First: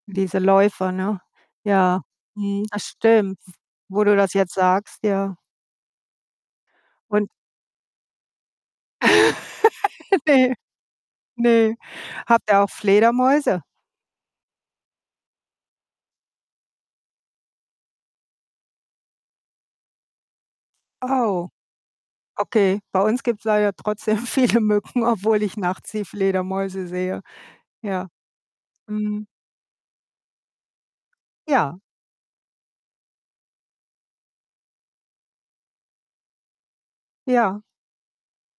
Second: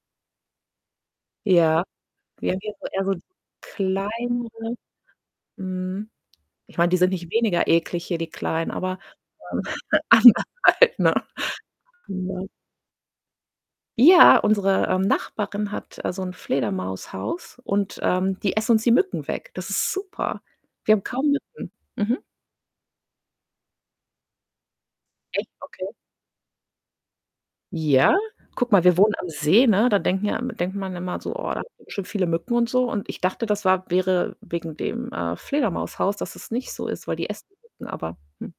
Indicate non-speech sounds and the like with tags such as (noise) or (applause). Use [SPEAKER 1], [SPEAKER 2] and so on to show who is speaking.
[SPEAKER 1] Diese Läufer, ne?
[SPEAKER 2] Ja,
[SPEAKER 1] Ja, mhm,
[SPEAKER 2] irgendwie
[SPEAKER 1] das
[SPEAKER 2] aber eher so
[SPEAKER 1] stimmt, w wo du das jetzt
[SPEAKER 2] kleinere.
[SPEAKER 1] sagst, ja.
[SPEAKER 2] Mhm. Ich meine, die sind
[SPEAKER 1] Und
[SPEAKER 2] nicht weniger eklig hier, die kleinen, aber, ähm,
[SPEAKER 1] (chuckles)
[SPEAKER 2] (chuckles) anders
[SPEAKER 1] Ne,
[SPEAKER 2] halt, ne?
[SPEAKER 1] ne.
[SPEAKER 2] Ne?
[SPEAKER 1] Habt ihr auch Fledermäuse?
[SPEAKER 2] Ja, unsere, ähm, Nachbarin hat, also, 'n Fledermaushaus und, ähm, die essen uns die Mücken weg. Das ist super. Wir haben kaum
[SPEAKER 1] Oh,
[SPEAKER 2] Mücken. Mhm.
[SPEAKER 1] okay. Bei uns gibt's leider trotzdem viele Mücken, obwohl
[SPEAKER 2] Echt?
[SPEAKER 1] ich
[SPEAKER 2] Okay.
[SPEAKER 1] nachts die Fledermäuse sehe. Ja,
[SPEAKER 2] Ja? Guck mal, wir wohnen
[SPEAKER 1] mhm.
[SPEAKER 2] am See, ne, da denken ja immer denkt man immer so, oh, da haben
[SPEAKER 1] Ja.
[SPEAKER 2] wir bestimmt viele Mücken und so und ich dachte, das war wäre wegen dem, äh, Fledermaushaus, dass es nicht so ist, weil die essen die
[SPEAKER 1] Ja.
[SPEAKER 2] Mücken, aber hm.